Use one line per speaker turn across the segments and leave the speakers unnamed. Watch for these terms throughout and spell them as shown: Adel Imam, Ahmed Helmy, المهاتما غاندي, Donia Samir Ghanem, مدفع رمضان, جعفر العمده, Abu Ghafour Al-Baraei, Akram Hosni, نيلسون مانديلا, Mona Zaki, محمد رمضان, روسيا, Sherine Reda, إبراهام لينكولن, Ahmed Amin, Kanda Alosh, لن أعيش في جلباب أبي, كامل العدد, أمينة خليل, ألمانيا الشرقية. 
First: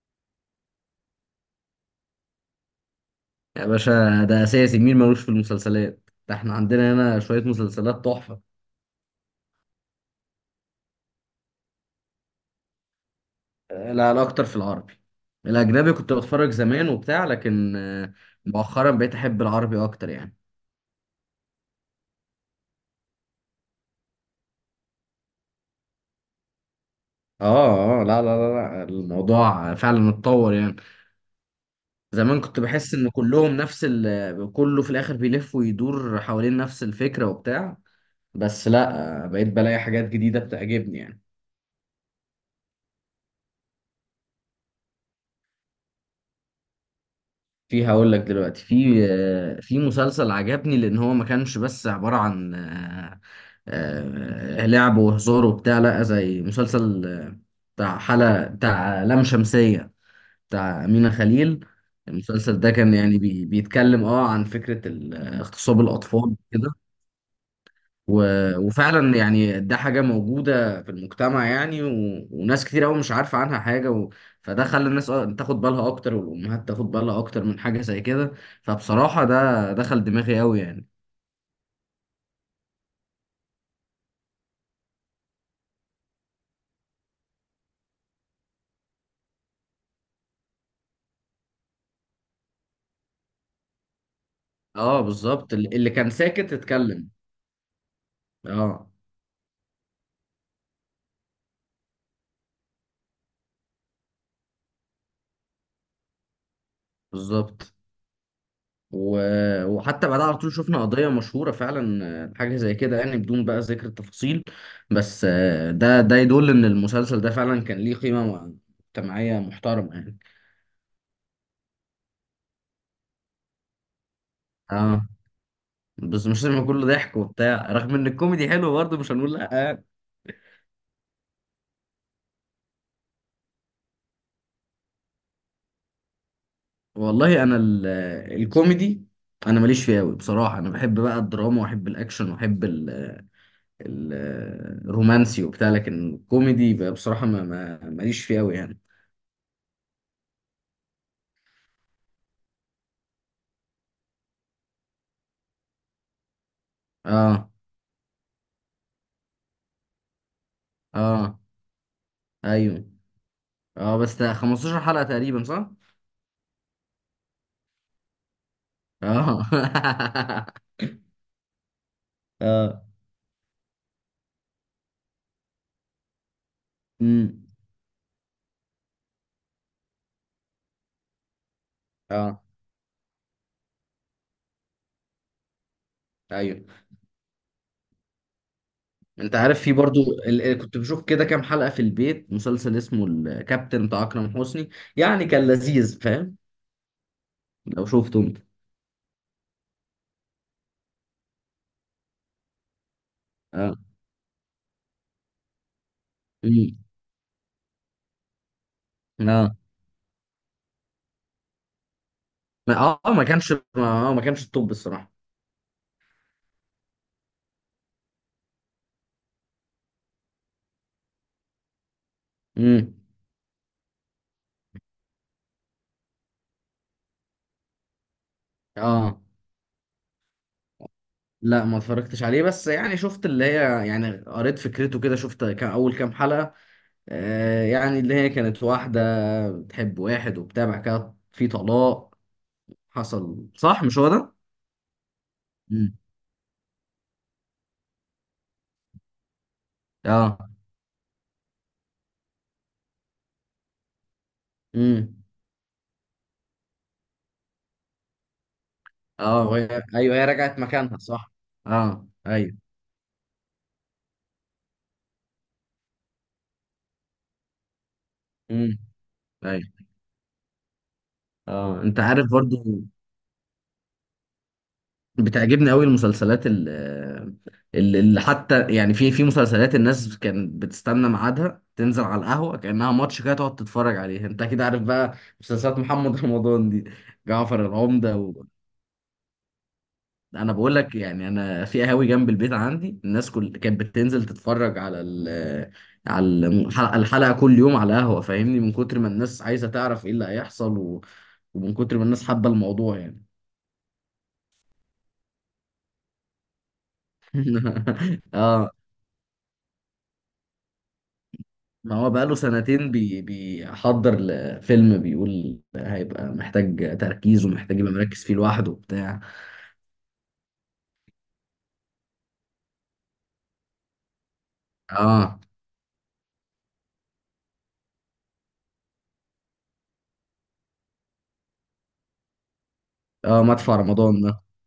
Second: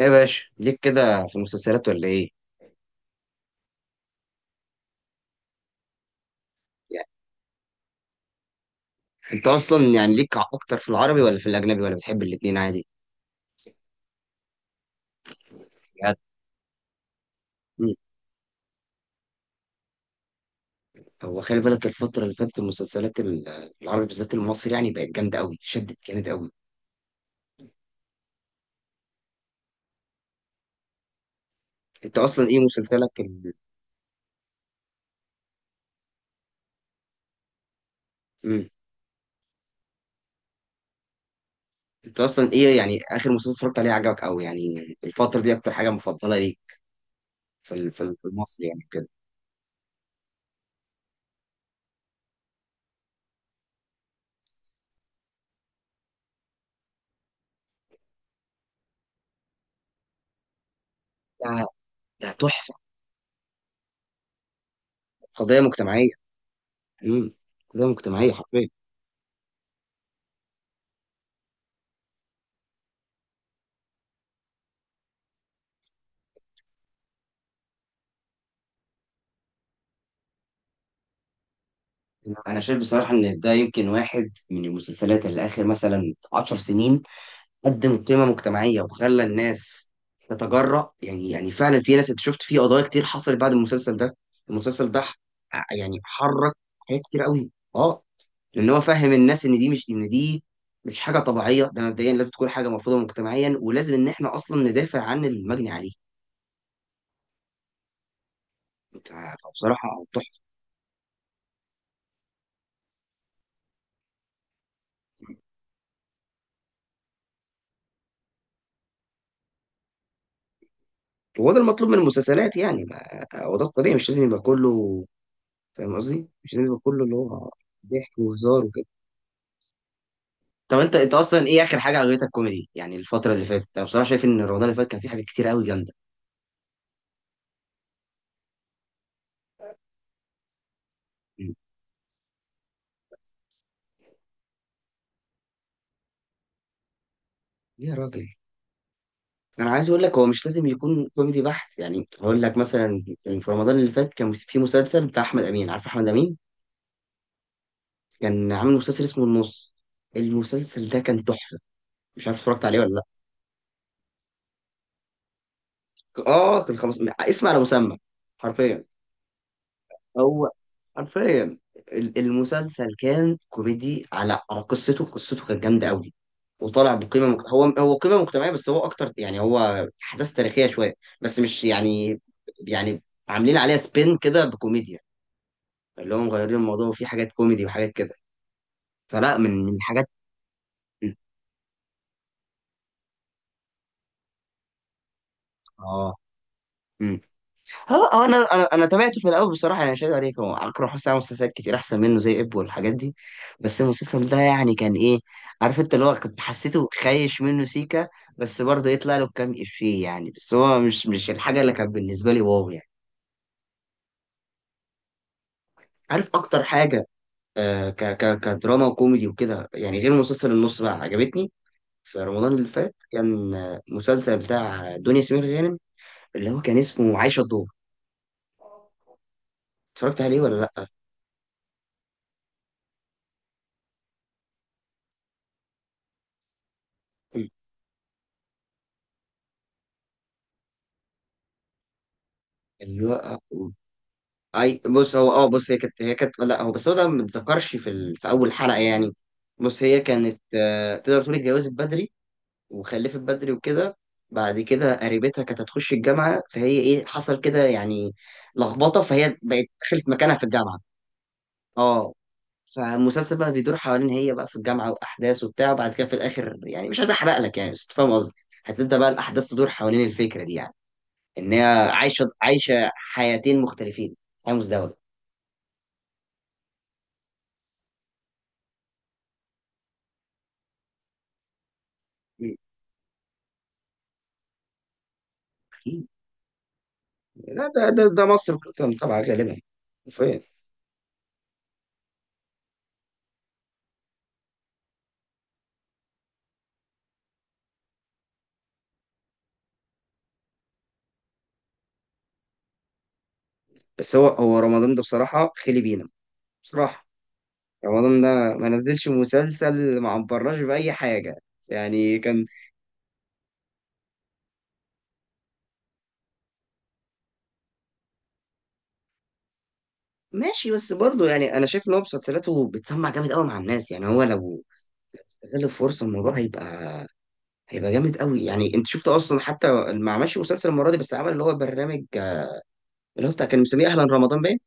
ايه يا باشا ليك كده في المسلسلات ولا ايه؟
يا باشا، ده اساسي. مين ملوش في المسلسلات؟ ده احنا عندنا
يعني
هنا شوية مسلسلات تحفة.
انت اصلا يعني ليك اكتر في العربي ولا في الاجنبي ولا بتحب الاتنين عادي؟
لا لا اكتر في العربي. الاجنبي كنت
بجد؟
بتفرج زمان وبتاع، لكن
مم.
مؤخرا بقيت احب العربي اكتر يعني.
هو خلي بالك الفتره اللي فاتت المسلسلات العربي بالذات المصري يعني بقت جامده قوي، شدت جامد قوي.
اه اه، لا لا لا لا، الموضوع فعلا اتطور يعني.
انت
زمان
اصلا ايه
كنت بحس ان
مسلسلك
كلهم نفس كله في الاخر بيلف ويدور حوالين نفس الفكرة وبتاع. بس
مم.
لا، بقيت بلاقي حاجات جديدة بتعجبني يعني.
انت اصلا ايه يعني اخر مسلسل اتفرجت عليه عجبك قوي يعني الفتره دي، اكتر حاجه مفضله ليك في
في،
ال- في
هقول
ال-
لك
في
دلوقتي،
المصري يعني
في
كده؟
آه، في مسلسل عجبني، لان هو ما كانش بس عبارة عن لعب وهزار وبتاع، لا زي مسلسل، بتاع حلقة بتاع لام شمسية، بتاع أمينة
ده
خليل. المسلسل ده
تحفه.
كان يعني بيتكلم اه عن فكرة
قضيه
اغتصاب
مجتمعيه.
الأطفال كده.
امم، قضيه مجتمعيه حرفيا.
وفعلا يعني ده حاجة موجودة في المجتمع يعني، وناس كتير قوي مش عارفة عنها حاجة. فده خلى الناس تاخد بالها أكتر، والأمهات تاخد بالها أكتر من حاجة زي كده. فبصراحة ده دخل دماغي قوي يعني.
انا شايف بصراحه ان ده يمكن واحد من المسلسلات اللي اخر مثلا 10 سنين قدم قيمه مجتمعيه وخلى الناس تتجرأ. يعني يعني فعلا في ناس، انت شفت في قضايا كتير حصلت بعد المسلسل ده. المسلسل ده
اه بالظبط، اللي
يعني
كان
حرك
ساكت
حاجات
اتكلم.
كتير قوي. اه، لان هو
اه
فهم الناس ان دي مش، ان دي مش حاجه طبيعيه، ده مبدئيا لازم تكون حاجه مرفوضه مجتمعيا، ولازم ان احنا اصلا ندافع عن المجني عليه.
بالظبط. و...
ف- فبصراحه
وحتى بعدها على
تحفه.
طول شفنا قضية مشهورة فعلا، حاجة زي كده يعني، بدون بقى ذكر التفاصيل. بس ده يدل إن المسلسل ده فعلا كان ليه قيمة مجتمعية محترمة يعني.
وهو ده المطلوب من المسلسلات يعني، هو ده الطبيعي، مش لازم يبقى كله
اه،
فاهم
بس
قصدي،
مش
مش
لازم
لازم
كله
كله اللي
ضحك
هو
وبتاع، رغم ان
ضحك
الكوميدي
وهزار
حلو
وكده.
برضه مش هنقول لا يعني.
طب انت اصلا ايه اخر حاجه عجبتك كوميدي يعني الفتره اللي فاتت؟ انا بصراحه شايف ان رمضان اللي فات كان فيه حاجات كتير قوي جامده.
والله انا الكوميدي، انا ماليش فيه قوي بصراحه. انا بحب بقى
مم.
الدراما واحب الاكشن واحب ال- الرومانسي وبتاع، لكن الكوميدي بقى بصراحه
يا
ماليش
راجل،
فيه قوي يعني.
انا عايز اقول لك هو مش لازم يكون كوميدي بحت، يعني هقول لك مثلا كان في رمضان اللي فات كان في مسلسل بتاع احمد امين، عارف احمد امين؟
اه
كان عامل مسلسل اسمه النص، المسلسل ده كان
اه
تحفه، مش عارف اتفرجت عليه
ايوه.
ولا لا.
اه بس ده 15 حلقه تقريبا، صح؟
اه كان خمس، اسمع على مسمى، حرفيا.
اه
هو حرفيا
اه.
المسلسل كان كوميدي، على قصته، قصته كانت جامده قوي، وطالع بقيمه
امم.
هو قيمه مجتمعيه بس هو اكتر يعني، هو احداث تاريخيه شويه بس مش يعني،
اه.
يعني عاملين عليها سبين كده بكوميديا، اللي هو مغيرين
ايوه
الموضوع وفي حاجات كوميدي وحاجات كده.
انت
فلا
عارف،
من
في
من
برضو
حاجات.
كنت بشوف كده كام حلقة في البيت مسلسل اسمه الكابتن بتاع اكرم حسني، يعني كان لذيذ،
اه
فاهم؟ لو
اه،
شفته
آه، انا
انت.
انا انا تابعته في الاول بصراحه، يعني مش هكدب عليك، هو اكرم حسني عمل مسلسلات كتير احسن منه زي اب والحاجات دي،
اه.
بس المسلسل ده يعني كان ايه، عارف انت، اللي هو كنت
امم.
حسيته خايش منه سيكا، بس برضه يطلع له كام
اه
افيه يعني، بس هو مش الحاجه اللي كانت بالنسبه لي واو يعني.
ما كانش التوب الصراحة.
عارف اكتر حاجه، آه ك ك كدراما وكوميدي وكده، يعني غير مسلسل النص بقى، عجبتني في رمضان اللي
امم.
فات كان مسلسل بتاع دنيا سمير غانم، اللي هو كان اسمه عايشه الدور.
اه،
اتفرجت عليه ولا لا؟
لا ما اتفرجتش عليه، بس يعني شفت اللي هي، يعني قريت فكرته كده، شفت كان اول كام حلقة. يعني اللي هي كانت واحدة بتحب واحد وبتاع، بعد كده في طلاق
اللي هو
حصل، صح؟ مش هو ده؟
اي، بص هو، اه بص، هي
امم.
كانت، لا هو، بس هو ده ما اتذكرش في في اول حلقه يعني. بص، هي كانت
اه.
تقدر تقول اتجوزت بدري وخلفت بدري وكده، بعد كده
امم.
قريبتها كانت هتخش الجامعه، فهي ايه، حصل كده يعني لخبطه، فهي
اه
بقت دخلت
ايوه، هي
مكانها في
رجعت
الجامعه.
مكانها صح. اه
اه،
ايوه.
فالمسلسل بقى بيدور حوالين هي بقى في الجامعه، واحداث وبتاع، وبعد كده في الاخر، يعني مش عايز احرق لك يعني بس أنت فاهم قصدي،
امم.
هتبدا بقى الاحداث تدور
ايوه.
حوالين الفكره دي يعني، ان هي
اه، انت عارف برضو،
عايشه حياتين مختلفين، حياه
بتعجبني قوي المسلسلات، اللي حتى يعني في مسلسلات الناس كانت بتستنى ميعادها تنزل على
مزدوجه.
القهوه كانها ماتش كده تقعد تتفرج عليه، انت اكيد عارف بقى، مسلسلات محمد رمضان دي،
لا
جعفر
ده،
العمده.
ده مصر كلها طبعا غالبا، فين؟
انا بقول لك يعني، انا في قهاوي جنب البيت عندي الناس كل كانت بتنزل تتفرج على الحلقة كل يوم على قهوه، فاهمني؟ من كتر ما الناس عايزه تعرف ايه اللي هيحصل، ومن كتر ما الناس حابه الموضوع يعني.
بس هو رمضان ده بصراحة خلي بينا، بصراحة رمضان ده ما
اه.
نزلش مسلسل، ما عبرناش بأي حاجة
ما هو
يعني
بقاله
كان
سنتين بيحضر لفيلم، بيقول هيبقى محتاج تركيز ومحتاج يبقى مركز فيه لوحده وبتاع.
ماشي، بس برضه يعني أنا شايف إن هو مسلسلاته بتسمع جامد أوي مع الناس، يعني هو لو
اه
استغل الفرصة الموضوع هيبقى جامد أوي يعني. أنت شفت أصلا حتى ما عملش مسلسل المرة دي، بس عمل اللي هو برنامج، اللي هو
اه،
بتاع كان
مدفع
مسميه أهلا
رمضان ده.
رمضان باين،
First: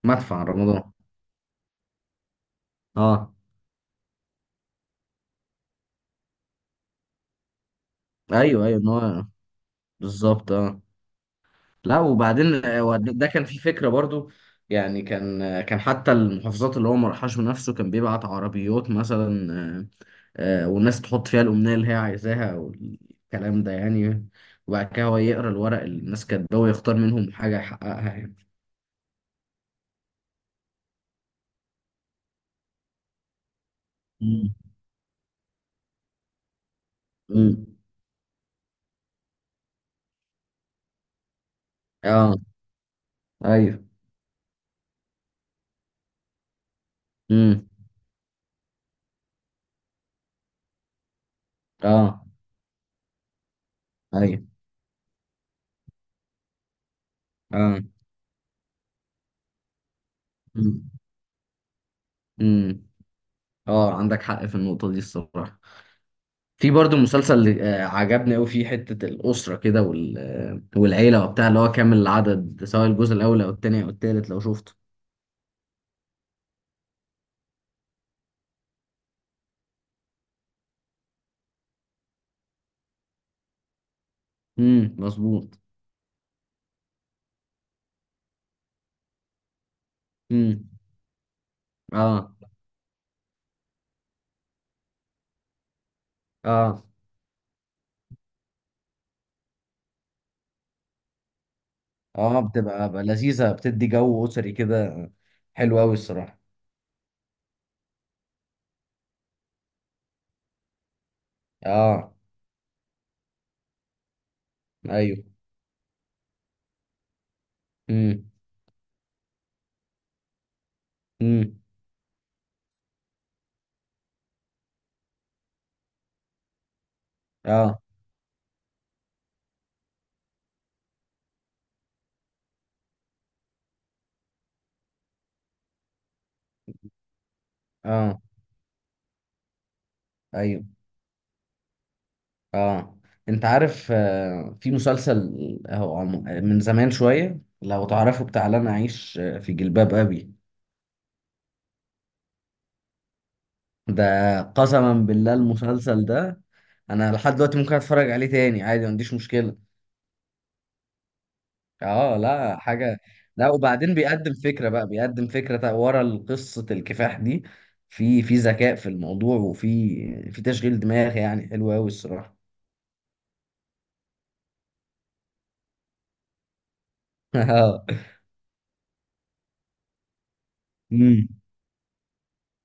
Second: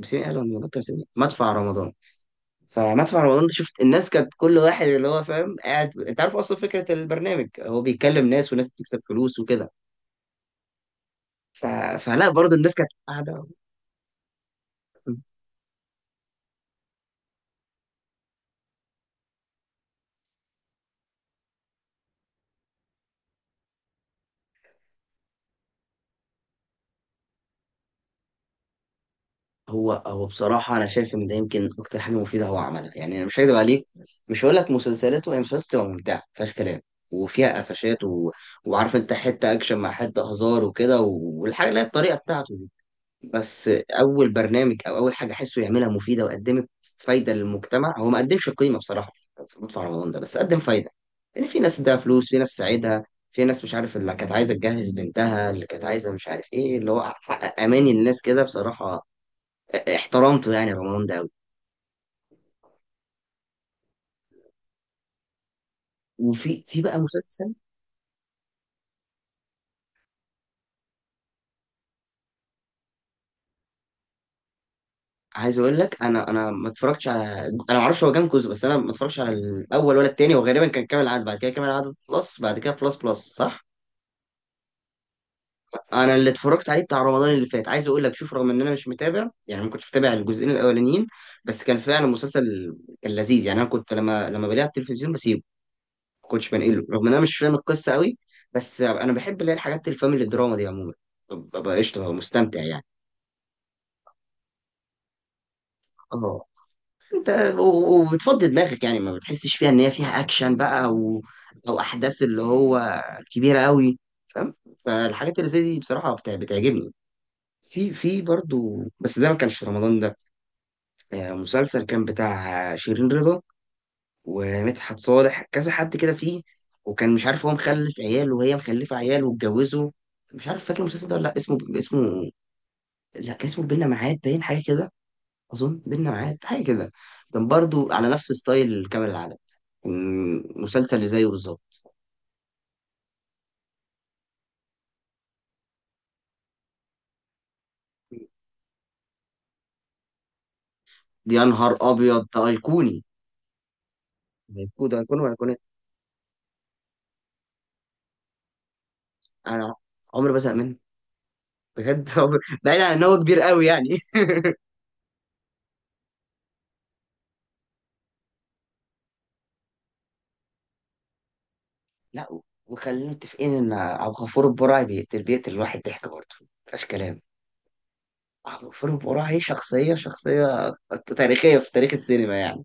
مسميه أهلا
مدفع
رمضان كان
رمضان.
مسميه مدفع رمضان. فمدفع
اه
رمضان ده شفت الناس كانت كل واحد اللي هو فاهم قاعد، انت عارف اصلا فكره البرنامج، هو بيكلم ناس
ايوه
وناس
ايوه، ان
بتكسب
هو
فلوس وكده.
بالظبط اه.
ف...
لا
فلا برضه
وبعدين،
الناس كانت
ده كان
قاعده.
في فكرة برضو. يعني كان، كان حتى المحافظات اللي هو ما راحهاش بنفسه كان بيبعت عربيات مثلا، والناس تحط فيها الأمنية اللي هي عايزاها والكلام ده يعني، وبعد كده هو يقرأ الورق اللي الناس كاتباه ويختار منهم حاجة يحققها يعني.
هو بصراحه انا شايف ان ده يمكن اكتر حاجه مفيده هو عملها، يعني انا مش هكدب عليك، مش
مم.
هقول لك مسلسلاته، هي مسلسلاته بتبقى ممتعه مفيهاش كلام وفيها
مم.
قفشات وعارف انت حته اكشن مع حته هزار وكده والحاجه اللي هي الطريقه
اه
بتاعته، بس
ايوه.
اول برنامج او اول حاجه احسه يعملها مفيده وقدمت فايده
مم.
للمجتمع، هو ما قدمش قيمه بصراحه في مدفع رمضان ده، بس قدم فايده، لان في ناس اداها
اه
فلوس، في ناس ساعدها، في ناس مش عارف اللي كانت
ايوه
عايزه تجهز بنتها، اللي كانت عايزه مش عارف ايه، اللي هو حقق
اه.
اماني للناس كده بصراحه. احترمته يعني
مم.
رمضان ده قوي.
مم. اه، عندك حق في النقطة دي الصراحة.
وفي
في برضو
بقى
مسلسل،
مسلسل،
عجبني قوي، فيه حتة الأسرة كده والعيلة وبتاع، اللي هو كامل العدد، سواء الجزء الأول أو التاني أو التالت لو شفته.
عايز اقول لك، انا ما اتفرجتش على، انا ما اعرفش هو كام جزء، بس انا ما اتفرجتش على الاول ولا التاني، وغالبا كان كامل العدد، بعد كده كامل العدد بلس، بعد كده بلس بلس صح؟
امم، مظبوط.
انا اللي اتفرجت عليه بتاع رمضان اللي فات، عايز اقول لك شوف، رغم ان انا مش متابع يعني ما كنتش متابع الجزئين
امم.
الاولانيين، بس كان فعلا
اه
مسلسل، كان لذيذ يعني. انا كنت لما بلاقيه على التلفزيون بسيبه، ما كنتش
اه
بنقله رغم ان انا مش فاهم القصه قوي، بس انا بحب اللي هي الحاجات الفاميلي دراما دي عموما، ببقى قشطه، ببقى
اه،
مستمتع يعني.
بتبقى بقى لذيذة، بتدي جو أسري كده، حلو قوي الصراحة.
اه انت، وبتفضي دماغك يعني، ما بتحسش فيها ان هي فيها اكشن بقى او، او
اه
احداث اللي هو كبيره قوي، فاهم؟
ايوه.
فالحاجات اللي زي دي بصراحه بتعجبني. في
امم.
برضو، بس ده ما كانش في رمضان ده،
امم.
مسلسل كان بتاع شيرين رضا ومدحت صالح، كذا حد كده فيه، وكان مش عارف، هو
اه
مخلف عيال وهي مخلفة عيال واتجوزوا، مش عارف فاكر المسلسل ده ولا لا. اسمه، لا كان اسمه بينا معاد باين، حاجة كده، أظن بينا معاد حاجة كده، كان برضو على
اه
نفس ستايل كامل العدد، كان
ايوه.
مسلسل اللي زيه بالظبط.
اه انت عارف، في مسلسل، آه، هو عم- آه، من زمان شوية لو تعرفه، بتاع لن أعيش في جلباب أبي.
دي يا نهار أبيض، ده أيقوني،
ده
ده أيقوني،
قسما
ده أيقوني
بالله،
وأيقوني.
المسلسل ده. انا لحد دلوقتي ممكن اتفرج عليه تاني عادي، ما عنديش مشكله.
أنا عمري ما بزهق منه، بجد.
اه لا
بعيد عن
حاجه.
إن هو كبير
لا
قوي
وبعدين
يعني.
بيقدم فكره بقى، ورا قصه الكفاح دي، في ذكاء في الموضوع، وفي تشغيل دماغ، يعني حلو قوي الصراحه.
لا، وخلينا متفقين ان ابو غفور البرعي بيقتل الواحد ضحك برضه، مفيهاش كلام.
اه.
ابو غفور البرعي شخصيه
أمم.
تاريخيه في تاريخ السينما يعني.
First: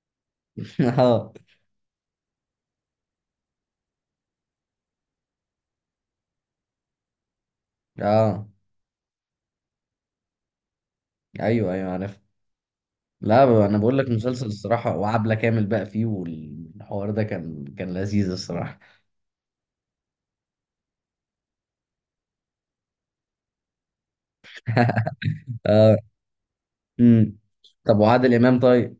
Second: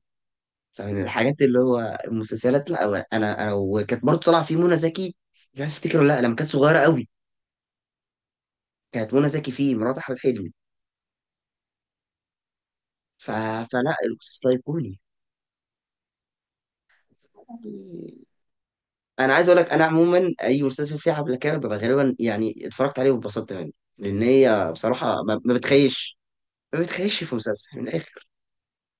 فمن
اه
الحاجات اللي هو المسلسلات، لا انا وكانت برضه طالعه فيه منى زكي، مش عارف افتكر ولا لا، لما كانت صغيره قوي،
اه
كانت منى زكي فيه مرات احمد حلمي.
ايوه ايوه عارف.
ف...
لا انا
فلا
بقول لك، مسلسل
المسلسل
الصراحه،
ايقوني.
وعبله كامل بقى فيه، والحوار ده كان لذيذ الصراحه.
انا عايز اقول لك انا عموما اي مسلسل فيه حبل كامل ببقى غالبا يعني اتفرجت عليه واتبسطت منه، لان هي بصراحه ما
اه.
بتخيش، ما بيتخيلش في
أمم.
مسلسل من
طب
الاخر.
وعادل امام طيب؟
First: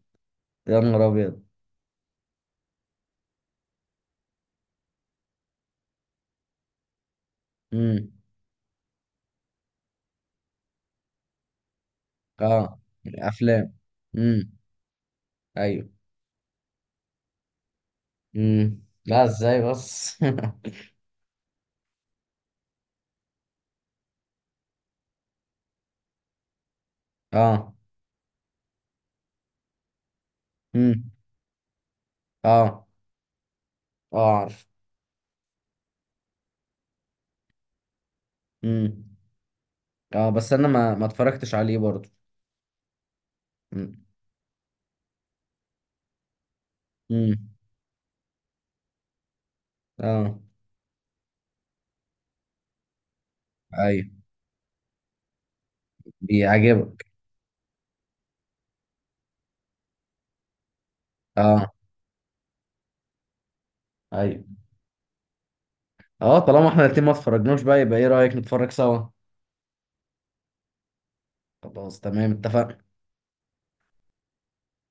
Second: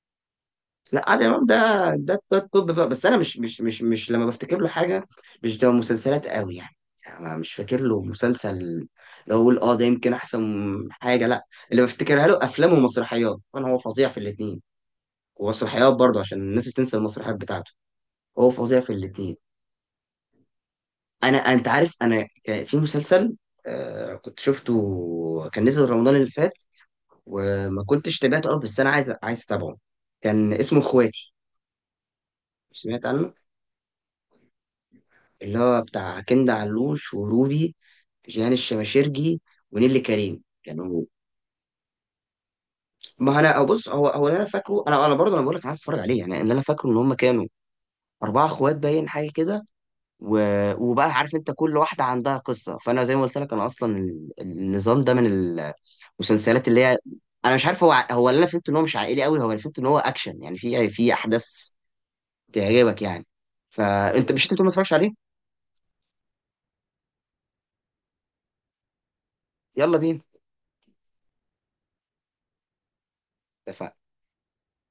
يا نهار
لا، عادل
ابيض.
امام ده، ده التوب بقى، بس انا مش لما بفتكر له حاجه مش بتبقى مسلسلات قوي يعني. يعني أنا مش فاكر له
امم.
مسلسل اللي هو اقول اه ده يمكن احسن حاجه، لا اللي بفتكرها له افلام
اه.
ومسرحيات، وانا
افلام.
هو فظيع في
امم.
الاثنين،
ايوه.
ومسرحيات برضه عشان الناس بتنسى المسرحيات بتاعته، هو فظيع
امم.
في
لا
الاثنين.
ازاي بس؟
انا انت عارف انا كان في مسلسل، آه كنت شفته، كان نزل رمضان اللي فات
اه.
وما كنتش تابعته اه، بس انا عايز اتابعه. كان اسمه
امم.
اخواتي،
اه
سمعت عنه؟
اه عارف.
اللي هو بتاع كندا علوش وروبي، جيهان
امم.
الشماشرجي ونيلي
اه
كريم
بس انا ما
كانوا،
ما اتفرجتش عليه برضه.
ما انا أو بص،
امم.
هو اللي انا فاكره، انا برضه انا بقول لك عايز اتفرج عليه، يعني اللي انا فاكره ان هم كانوا
امم.
اربعه اخوات باين حاجه كده و...
اه
وبقى عارف انت كل واحده عندها قصه، فانا زي ما قلت لك انا اصلا
ايوه،
النظام ده من المسلسلات اللي هي،
بيعجبك.
انا مش عارف هو هو اللي انا فهمت ان هو مش عائلي قوي، هو اللي فهمت ان هو اكشن يعني في احداث
اه
تعجبك يعني، فانت
ايوه.
مش، انت بتقول ما اتفرجش عليه.
اه، طالما احنا الاتنين ما اتفرجناش، بقى يبقى ايه رأيك نتفرج سوا؟
يلا بينا.
خلاص تمام، اتفقنا.
اتفقنا.